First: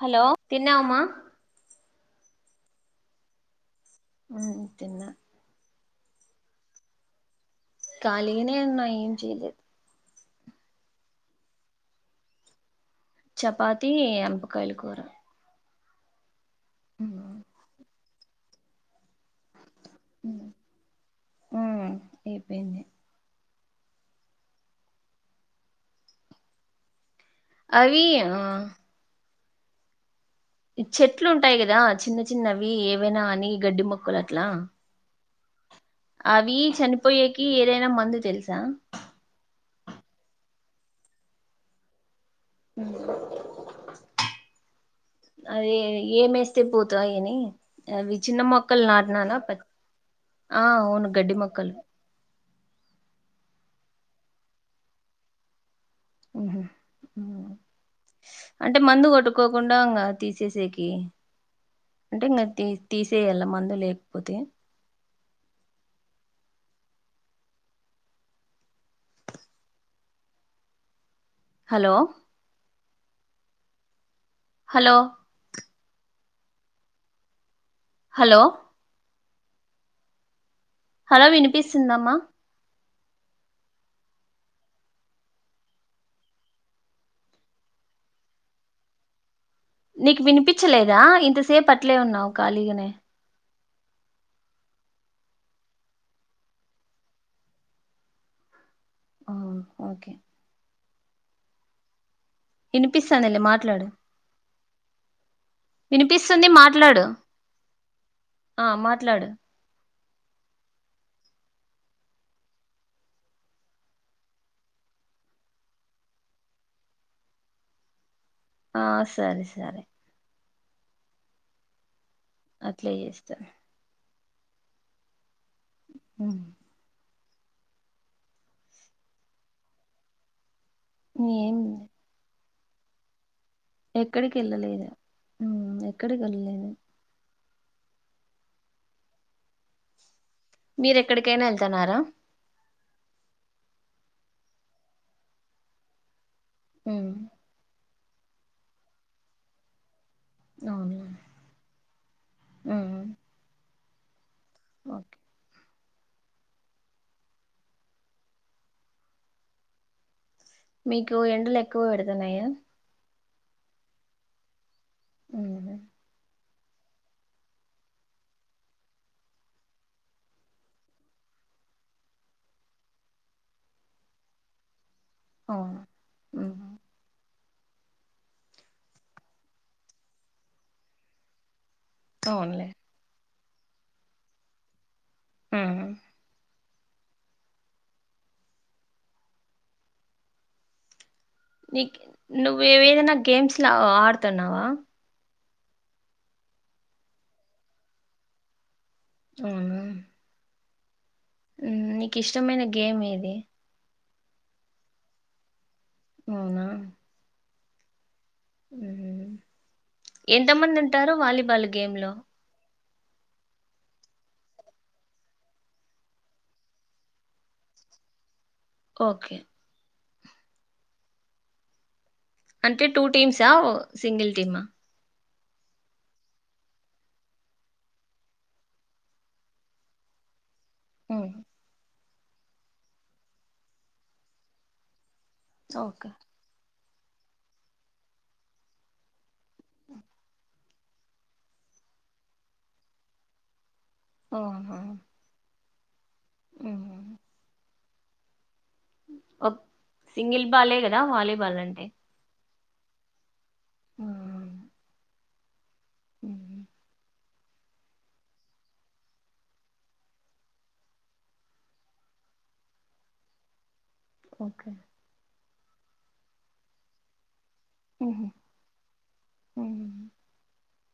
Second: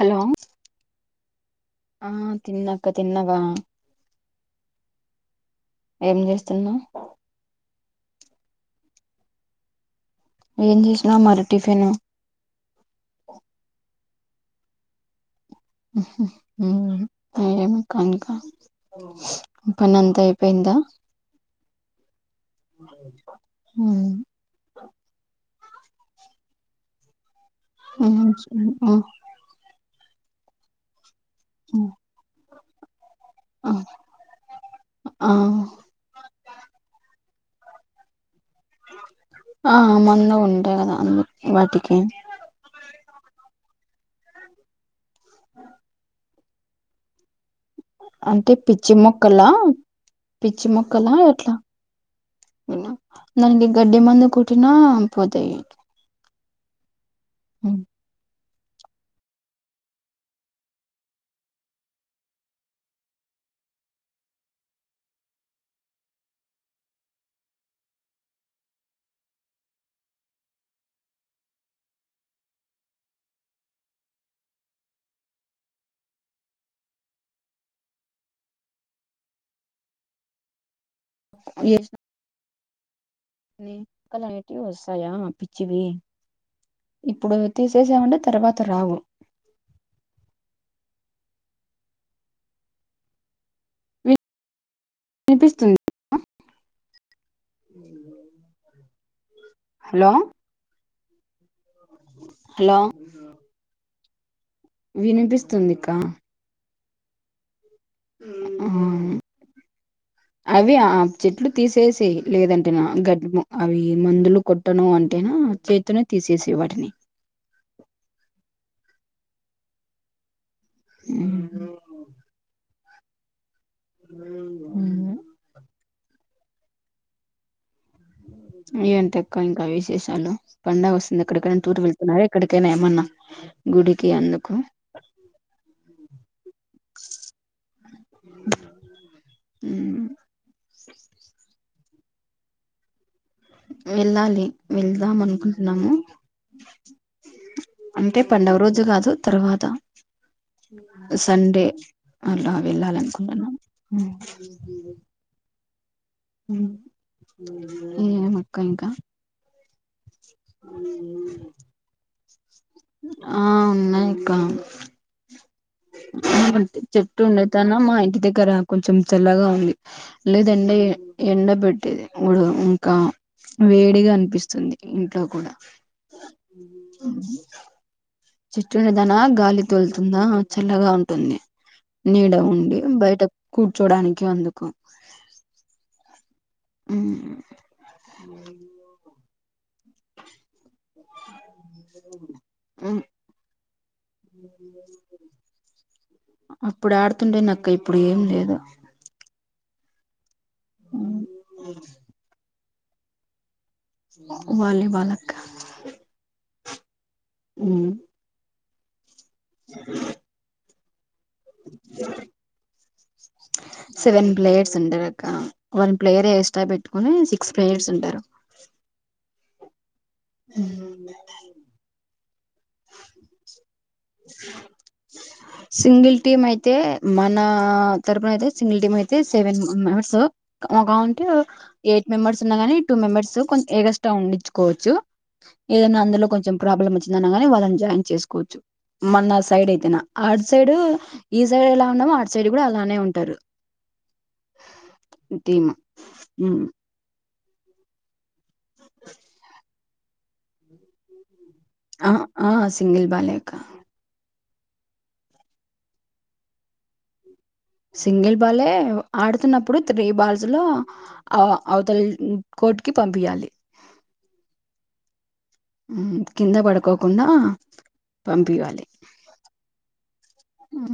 Hello తిన్నవమ్మా తిన్నక తిన్నవా అంతే నా ఏం చేస్తున్నా ఖాళీగానే ఉన్న ఏం చేయలేదు ఏం చేసినా మరి టిఫిను చపాతి అంపకాయలు కూర ఆహా హ్మ్ ఏమి [unintelligible] ఆ పని అంత మ్మ్ అయిపోయిందా అయిపోయింది హ్మ్ అవి ఆ [unintelligible] ఆ ఇచ్చె నట్లు ఉంటాయి కదా మ్మ్ చిన్న చిన్న బి ఎ ఏవైనా అని గడ్డి మొక్కలు అట్లా ఆ అవి చనిపోయేకి ఏదైనా మందు జల్లి ఆ మొన్న ఉం టను అందు వాటికి అదే ఏమేస్ తే పోతాయని అవి చిన్న అంటే మొక్కల్ పిచ్చి నాటినాను మొక్కలా పెద్ ఆ అవును గడ్డి మొక్కలు దనికి గడ్డి మందు కోట్టినా పోతాయి ఉహు ఉహ్ అంటే మందు కొట్టుకోకుండా ఉండంగ ఇంగా తీసేసేకి అంటే ఇంగ తీ తీసేయాల మందు లేకపోతే హలో హలో హలో హలో వినిపిస్తుందా అమ్మ మొక్కలనేటివి వస్తాయా పిచ్చివి ఇప్పుడు తీసేసామంటే తర్వాత రావు నీకు వినిపించలేదా ఇంతసేపు అట్లే ఉన్నావు ఖాళీగానే వినిపిస్తుంది ఆ హలో ఓకే హలో ఇనిపిస్తాందిలే మాట్లాడు వినిపిస్తుంది కా ట్లాడు ఆ మాట్లాడు అవి ఆ చెట్లు తీసేసి లేదంటేనా గడ్ అవి మందులు కొట్టను అంటేను చేతితోనే తీసేసే వాటిని ఆ సరే సరే ఉహు అట్లే చేస్తాం ఉ ఉ ఏంటక్కా ఇంకా విశేషాలు పండగొస్తుంది ఏం ఎక్కడక్కడకైన టూర్ వెళ్తున్నారా ఏ ఇక్కడికనా ఏమన్నా గుడికి ఎక్కడికి అందుకు వెళ్ళలేదు ఉహ్ ఎక్కడికి ఎల్లలేదు ఉహ్ మీర ఎక్కడికైనా ఏళ్తున్నారా వెళ్ళాలి వెళ్దాం అనుకుంటున్నాము ఉహ్ అంటే పండగ రోజు కాదు తర్వాత అవును సండే అలా వెళ్ళాలి ఉమ్, అనుకుంటున్నా ఉ విన్పిదు ఓకే ఉ ఏమక్క ఇంకా మీకు ఎండలు ఎక్కువ పెడుతున్నాయా ఆ ఉన్నాయి అక్క ఉ అయితే చెట్టు ఉండే తన మా ఇంటి దగ్గర కొంచెం చల్లగా ఉంది లేద ఎండ ఎండ పెట్టేది ఉడు ఇంకా వేడిగా అనిపిస్తుంది ఇంట్లో కూడా అవును మ్మ్ చెట్టు ఉండదన గాలి తొలుతుందా చల్లగా ఉంటుంది నీడ అవునులే ఉండి బయట కూర్చోడానికి అందుకు ఆ ఉ నీకి నువ్వు ఏవేదైనా గేమ్స్ లో ఆడుతున్నావా అప్పుడు ఆడుతుండే నక్క ఇప్పుడు ఏం లేదు అవునా నీకు ఇష్టమైన గేమ్ ఏది వాలీబాలక్క అవునా ఉ ఉ ఎంత మంది ఉంటారు వాలీబాల్ గేమ్ లో సెవెన్ ప్లేయర్స్ ఉంటారు అక్క వన్ ప్లేయర్ ఎక్స్ట్రా పెట్టుకుని సిక్స్ ప్లేయర్స్ ఉంటారు ఓకే ఉంటారు అంటే టూ టీమ్సా సింగిల్ టీమా సింగిల్ టీమ్ అయితే మన తరపున అయితే సింగిల్ టీమ్ అయితే సెవెన్ మెంబర్స్ ఒకౌంటు మ్మ్ ఎట్ మెంబర్స్ ఉన్నాగానీ టూ మెంబర్స్ కొ ఏగష్ట ఉండించుకోవచ్చు ఏదన్నా ఓకే అందులో కొంచెం ప్రాబ్లమ్ వచి నల్లనే వాళ్ళని జాయిన్ చేసుకోవచ్చు మన సైడ్ అయితేనా ఆడ్ సైడ్ ఈ సైడ్ ఎలా ఉన్నామో ఆటు సైడ్ కూడా అలానే ఉంటారు ఓహో ఉమ్ మ్మ్ ఒక్ సింగిల్ బాలే కదా వాలీబాలన్ అంటే ఆ ఆ సింగిల్ బాలే కా ఆ ఊహూ సింగిల్ బాలే ఆడుతున్నప్పుడు త్రీ బాల్స్ లో అ అవతల కోర్ట్ కి పంపియ్యాలి ఓకే ఊహూ కింద పడుకోకుండా పంపియ్యాలి మ్మ్ ఆ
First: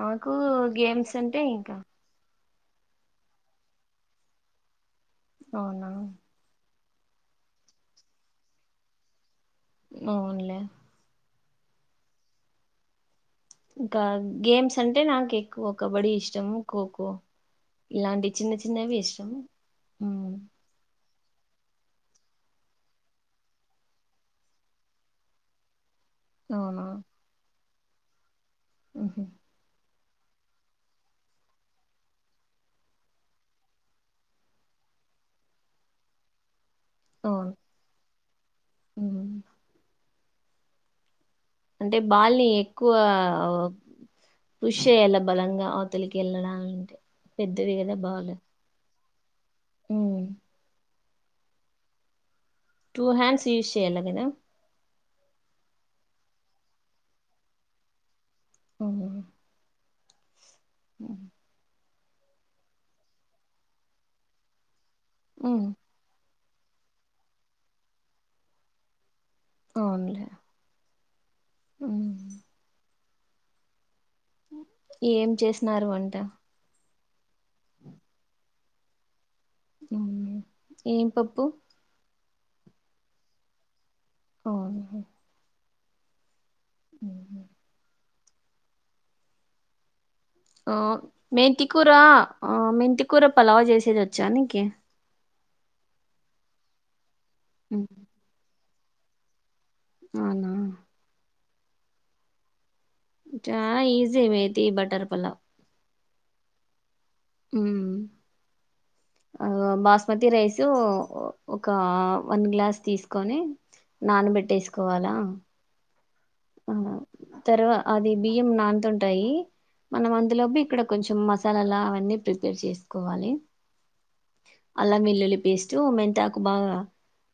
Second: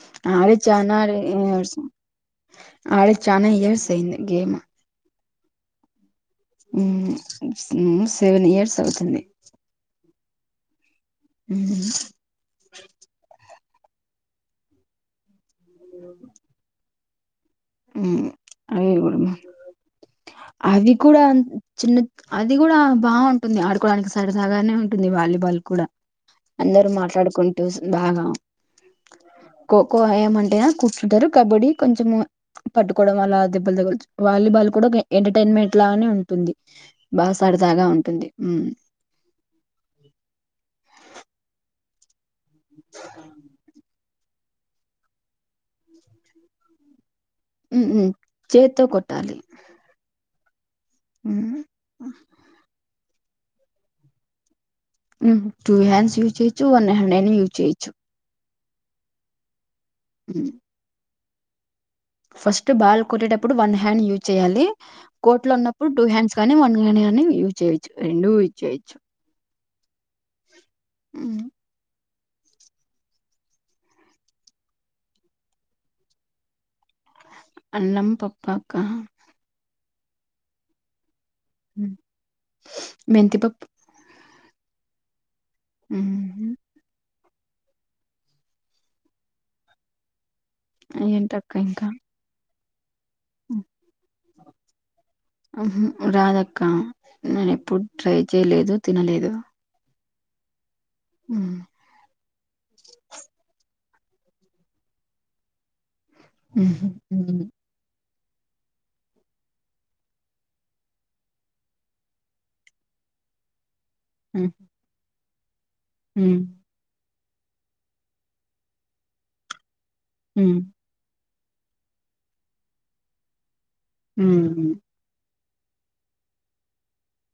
నాకు అడి చానా గేమ్స్ అంటే ఇంకా [inaudible] ఆడి చానా ఇయర్స్ అయ్యింది గేమ్ అవునా ఉమ్మ్ సెవెన్ ఇయర్స్ అవుతుంది అవునులే ఊహూ ఇంకా గేమ్స్ అంటే నాకెక్ క్కువ కబడ్డీ ఇష్టము ఖోఖో మ్మ్ ఇలాంటి చిన్న అవి చిన్నవి కూడా ఇష్టం ఉమ్మ్ అవి కూడా చిన్న అది కూడా బావుంటుంది ఆడుకోడానికి సరదగానే ఉంటుంది వాలీబాల్ కూడా అందరు మాట్లాడుకుం టూస్ బాగా మ్‌హూ ఖోఖో ఏమంటే కూర్చుంటారు కబడ్డీ కొంచెం పట్టుకోవడం అలా దెబ్బలు తగల్చు వాలీబాల్ కూడా ఎంటర్టైన్మెంట్ లాగానే ఉంటుంది బా అవును సరదాగా ఉంటుంది ఉమ్ మ్మ్ అంటే బాల్ ని ఎక్కువ పుష్ చెయ్యాల బలంగా అవతలికి వెళ్ళడాలంటే పెద్దవి ఉమ్ మ్మ్ చేత్తో కొ ట్టాలి ఉమ్మ్ ఉమ్మ్ టూ హ్యాండ్స్ యూస్ చేయాల గదా ఉమ్ టుూ హ్యాండ్స్ యూస్ చెయ్యచ్చు వన్ హ్యాండ్ అయినా యూస్ చెయ్యచ్చు అఓ [inaudible] ఫస్ట్ బాల్ కొట్టేటప్పుడు వన్ హ్యాండ్ యూజ్ చేయాలి కొట్లో మ్మ్ ఉన్నప్పుడు టూ హ్యాండ్స్ కానీ వన్గాని అని యుజ్ చేయిచ్చు రెండూ యుజ్ చేయిచ్చు అవునులే ఉ మ్ ఏం చేసినారు వంట అన్నం పప్పా అక్క ఏం పప్పు మ్ మెంతి పప్పు ఓ ఉహు ఉహు ఓ ఏంటక్క ఇంకా మెంతికూర ఆ మెంతి కూర పలావ్ చేసేది జానిగ్ కి ఉహు రాదక్క నేను ఎప్పుడు ట్రై చేయలేదు తినలేదు అవునా మ్ చా ఈజీ మేది బటర్ పలావ్ ఉహు మ్ మ్మ్ ఆ బాస్మతి రైస్ ఒక వన్ గ్లాస్ తీసుకొని హ్మ్. నానబెట్టేసుకోవాలా హ్మ్. పలావ్ తర్వా అది బియ్యం నాంతుంటాయి మనం అందులోపు హ్మ్. ఇక్కడ కొంచెం మసా చాలలా అవన్నీ ప్రిపేర్ చేసుకోవాలి మ్ అల్లం వెల్లుల్లి పేస్ట్ మెంతాకు బాగా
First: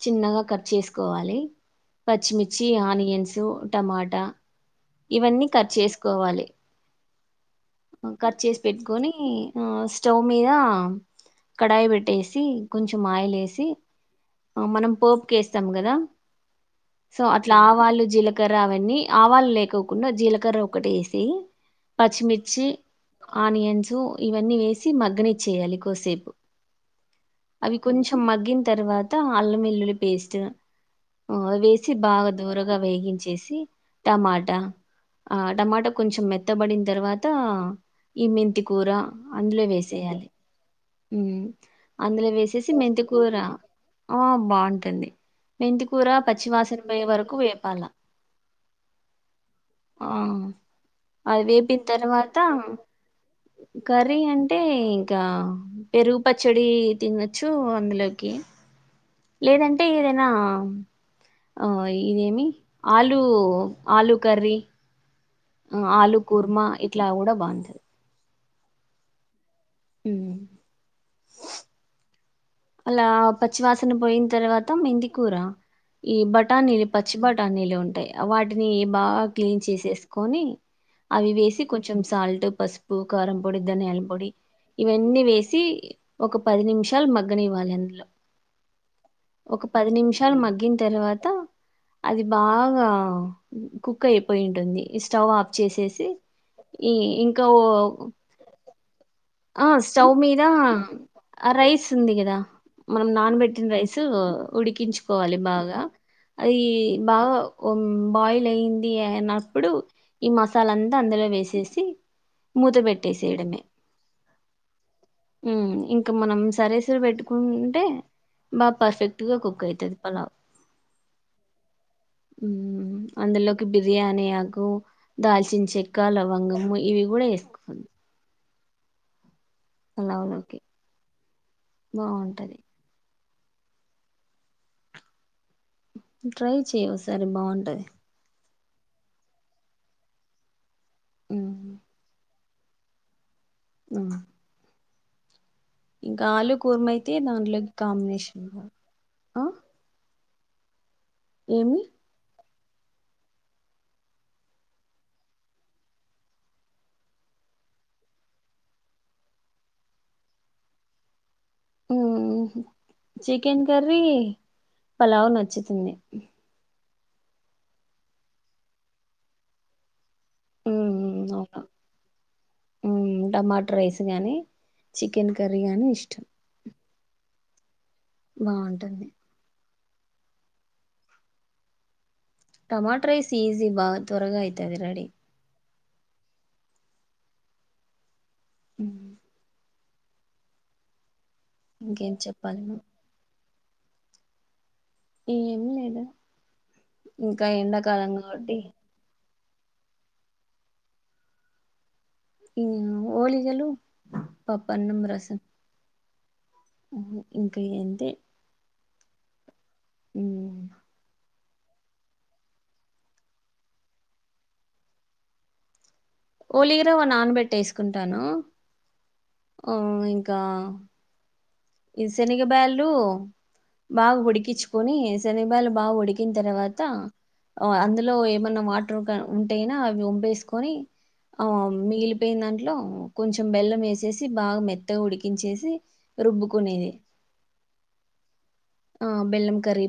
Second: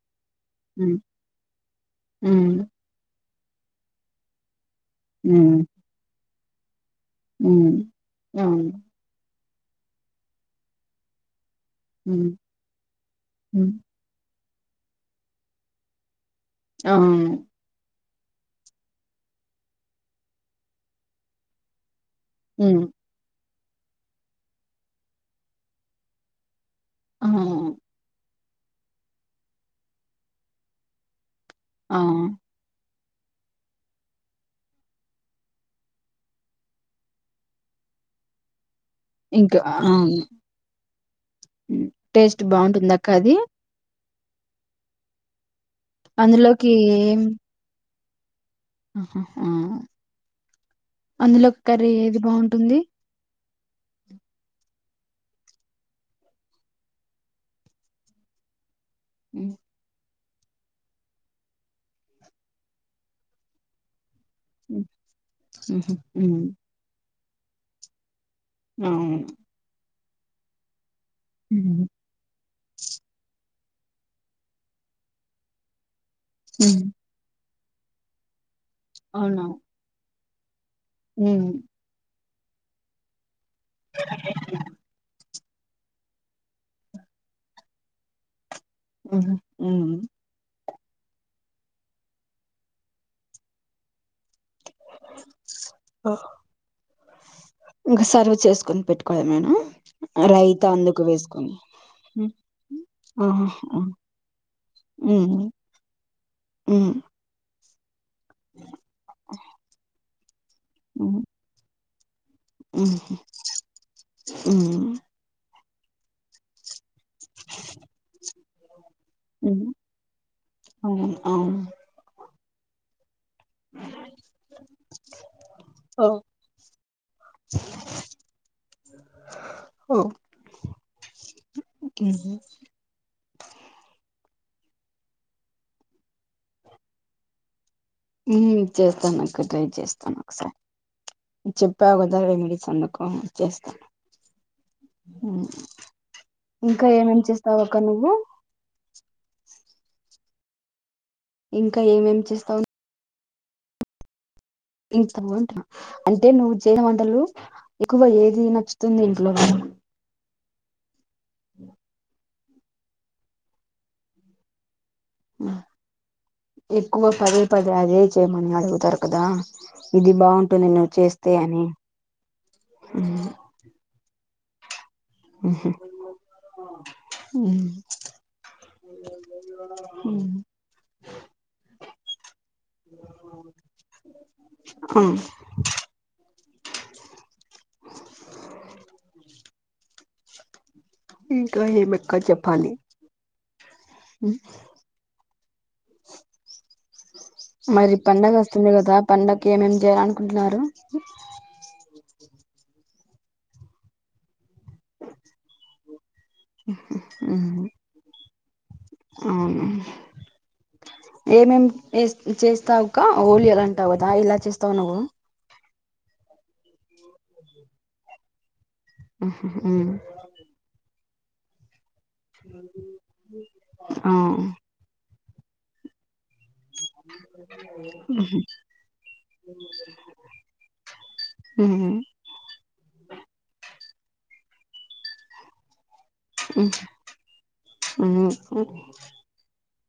చిన్నగా కట్ హ్మ్. చేసుకోవాలి హ్మ్. పచ్చిమిర్చి ఆనియన్స్ తో టమాటా ఇవన్నీ హ్మ్. కట్ చేసుకోవాలి హ్మ్. కట్ చేసి అవును పెట్టుకొని ఆ స్టవ్ మీద కడాయి హ్మ్. పెట్టేసి కొంచెం ఆయిలేేసి హ్మ్. మనం పోపు కేేస్తాము కదా సో అవును అట్లా ఆవాళ్ళు జీల కర్ర అవన్నీ ఆవాలు లేకోకుండా, జీలకర్ర ఒకటి ఏసి పచ్చిమిర్చి హ్మ్. ఆనియన్సు, ఇవన్నీ వేసి మగ్గనిచ్చేయాలి కోసేపు ఆ! అవి కొంచెం మగ్గిన్ తర్వాత అల్లంఎల్లులి పేస్ట్ ఓ వేసి ఆ! బాగా దోరగా వేగి చేసి టమాటా, ఆ టమాట కొంచం మెత్తబడిన తర్వాత ఈ మెంతి కూర ఇంకా అందులో అవును. వేసేయాలి ఊమ్ హ్మ్. అందులో టేస్ట్ వేసేసి బావుంటుందక్క మెంతికూర అది? ఆ బాగుంటుంది మెంతికూర పచ్చివాసన పోయే వరకు వేపాల ఆ అది అందులో వేపిన కర్రీ ఏది తర్వాత బాగుంటుంది కర్రీ అంటే ఇంకా పెరుగు పచ్చడి తినొచ్చు అందులోకి హ్మ్. లేదంటే ఇదే ఆ ఆ ఇదేమి ఆలు ఆలు కర్రీ హ్మ్. ఆ హుహు. ఆలూ హ్మ్. కూర్మా, ఇట్లా కూడా బావుంటది అవును ఉమ్ ఉహూ అలా పచ్చివాసన పోయిన తర్వాత మెంతికూర ఈ బటానీ హ్మ్. పచ్చి బ నీలు ఉంటాయి వాటి ని బాగా అవునా? క్లీన్ చేసేస్ కొని అవి హ్మ్. వేసి కొంచెం సాల్ట్ పసుపు, కారం పొడి, ధనియాల పొడి ఇవన్నీ వేసి చి ఒక పది నిమిషాలు మచ్ అగ్గనివాల్ ఎన్లో హుహు. ఒక హ్మ్. పది నిమిషాలు మగ్గిన్ తర్వాత అది బాగా కుక్ కుక్ అయిపోయింటుంది స్టవ్ ఆఫ్ చేసేసి ఆ! ఈ ఇంకా ఓ ఇంక సర్వ్ చేసుకొని పెట్టుకోవడమేనా? ఆ స్టవ్ మీద రైతా అందుకు ఆ వేసుకొని. రైస్ ఉంది హ్మ్. గదా మనం నాన్ ఆహా! పెట్టిన ఆ! రైస్ ఉడికించుకోవాలి హ్మ్. బాగా అది హ్మ్. బాగా ఓమ్ బాయిల్ అయింది అన్నప్పుడు ఈ మాత్ తాలంతా హ్మ్. అందులో వేసేసి మూతబెట్టేసేయడమే ఉ ఉ ఇంకా మనం సరేసరి పెట్టుకుంటే బాప్ పర్ఫెక్ట్గా కుక్ హ్మ్. అయితది పలావ్ అవును. అవును. ఉ అందులోకి బిర్యానీ ఆకు దాల్చిన చెక్క ఓహో! లవంగము ఇవి కూడా వేసుకోవాలి పలావ్ లోకి హ్మ్. బాగుంటది ట్రై చెయ్ ఓ సారి బాగుంటది ఉ చేస్తాను అక్క ట్రై చేస్తాను ఒకసారి మ్మ్ చెప్పవు గదా వేడి సందుకం అచ్చే అ హ ఇంకా ఆలు కుర్మా అయితే దాంట్లోకి నువ్వు కాంబినేషన్ ఆ ఇంకా ఏమి ఏం ఏం చేస్తావు ఇంత బాగుంట అంటే నువ్వు చేసిన వంటలు ఎక్కువ ఏది నచ్చుతుంది ఇంట్లో ఉహు చికెన్ కర్రీ పలావ్ నచ్చుతుంది ఎక్కువ పదే పదే అదే చేయమని అడుగుతారు కదా ఇది బాగుంటుంది నువ్వు మ్మ్ చేస్తే అవును అని గానీ చికెన్ కర్రీ గాని ఇష్టం ఉ బాగుంటుంది ఊమ్ టమాటరయిస్ ఈజీ బా త్వరగా అయిత అది ఆ, రెడి [inaudible] ఇంకా ఏం మక్క ఇంకేం చెప్పాలి చెప్పలి నువ్వు? ఉ ఏం లేదు మరి పండగ ఒస్తుంది కదా పండక్ ఏమేం చేయాలనుకుంటున్నారు ఊ ఓళిగలు పప్పన్నం రసం ఊ ఉమ్, ఇంకా ఏంటి అవును ఊ ఏమేం ఏ చేస్తావుక హోలీ అలా అంటావు కదా ఇలా చేస్తావు నువ్వు ఓలీరవనానబెట్టేసుకుంటాను ఓ ఇంకా ఈ శనిగ బ్యాళు ఆ బాగా ఉడికించుకొని శనిబాలు బాగా ఉడికిన తర్వాత్ త అ అందులో ఏమన్నా వాటర్ ఒక ఉంటేయినా అవి ఒంపేసుకొని ఆ మిగిలిపోయిన దాంట్లో కొంచెం బెల్లం ఏసి చెసి బాగా మెత్తగా ఉడికించేసి రుబ్బుకునేది ఉహు ఊ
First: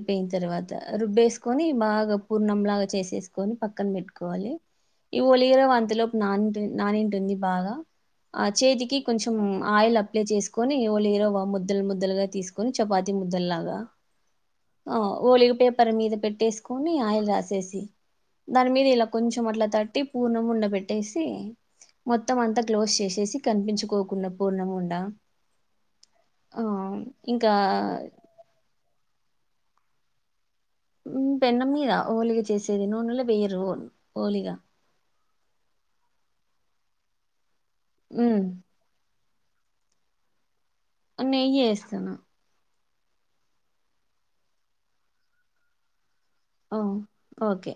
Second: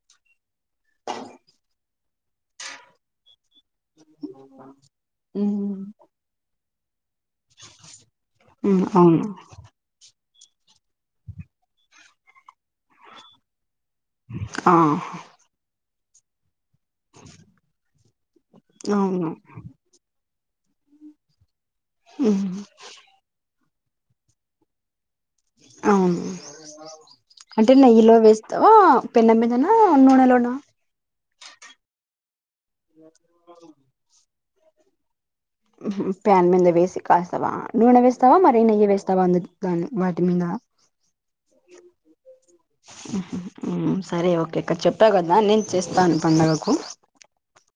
పోయిన తర్వాత రుబ్బేసుకొని బాగా పూర్ణంలాగా చేసేసుకొని పక్కన పెట్టుకోవాలి ఈ ఒలియరవ అంతలోపు నాన్ తె నానిన్ టుంది బాగా ఆ ఉమ్ చేతికి అవును కొంచెం ఆయిల్ అప్ ప్లై చేసునివ ఒలిరవ మో ముద్దలు ముద్దలుగా తీసుకుని చపాతి ముద్దలాగా ఆ పరి మీద పెట్టేస్ కొని ఆయిల్ రాసేసి దాని మీద ఇలా అవును కొంచెం అట్లా తట్టి పూర్ణముండబెట్టేసి మొత్తం అంతా క్లోజ్ చేసేసి కనిపించుక్ కోకున్న పూర్ణము ఉండ అవును ఆ ఇంకా అంటే నెయ్యిలో వేస్తావా పెన్న మీదనా నూనెలోనా పెనాం మీద హోలిగా చేసేది. నూనెలో వేయరు హోలిగా ప్యాన్ మీద వేసి కలస్తావా నూనే వేస్తవా హ్మ్ మరీ నెయ్యి వేస్తావా అందులో కానీ వాటి మీదా నెయ్యి యేస్తాను. హ్మ్ సరే ఒకటి ఇక్కడ చెప్పావ్ కదా నేను చేస్తాను పండగకు ఓ ఓకే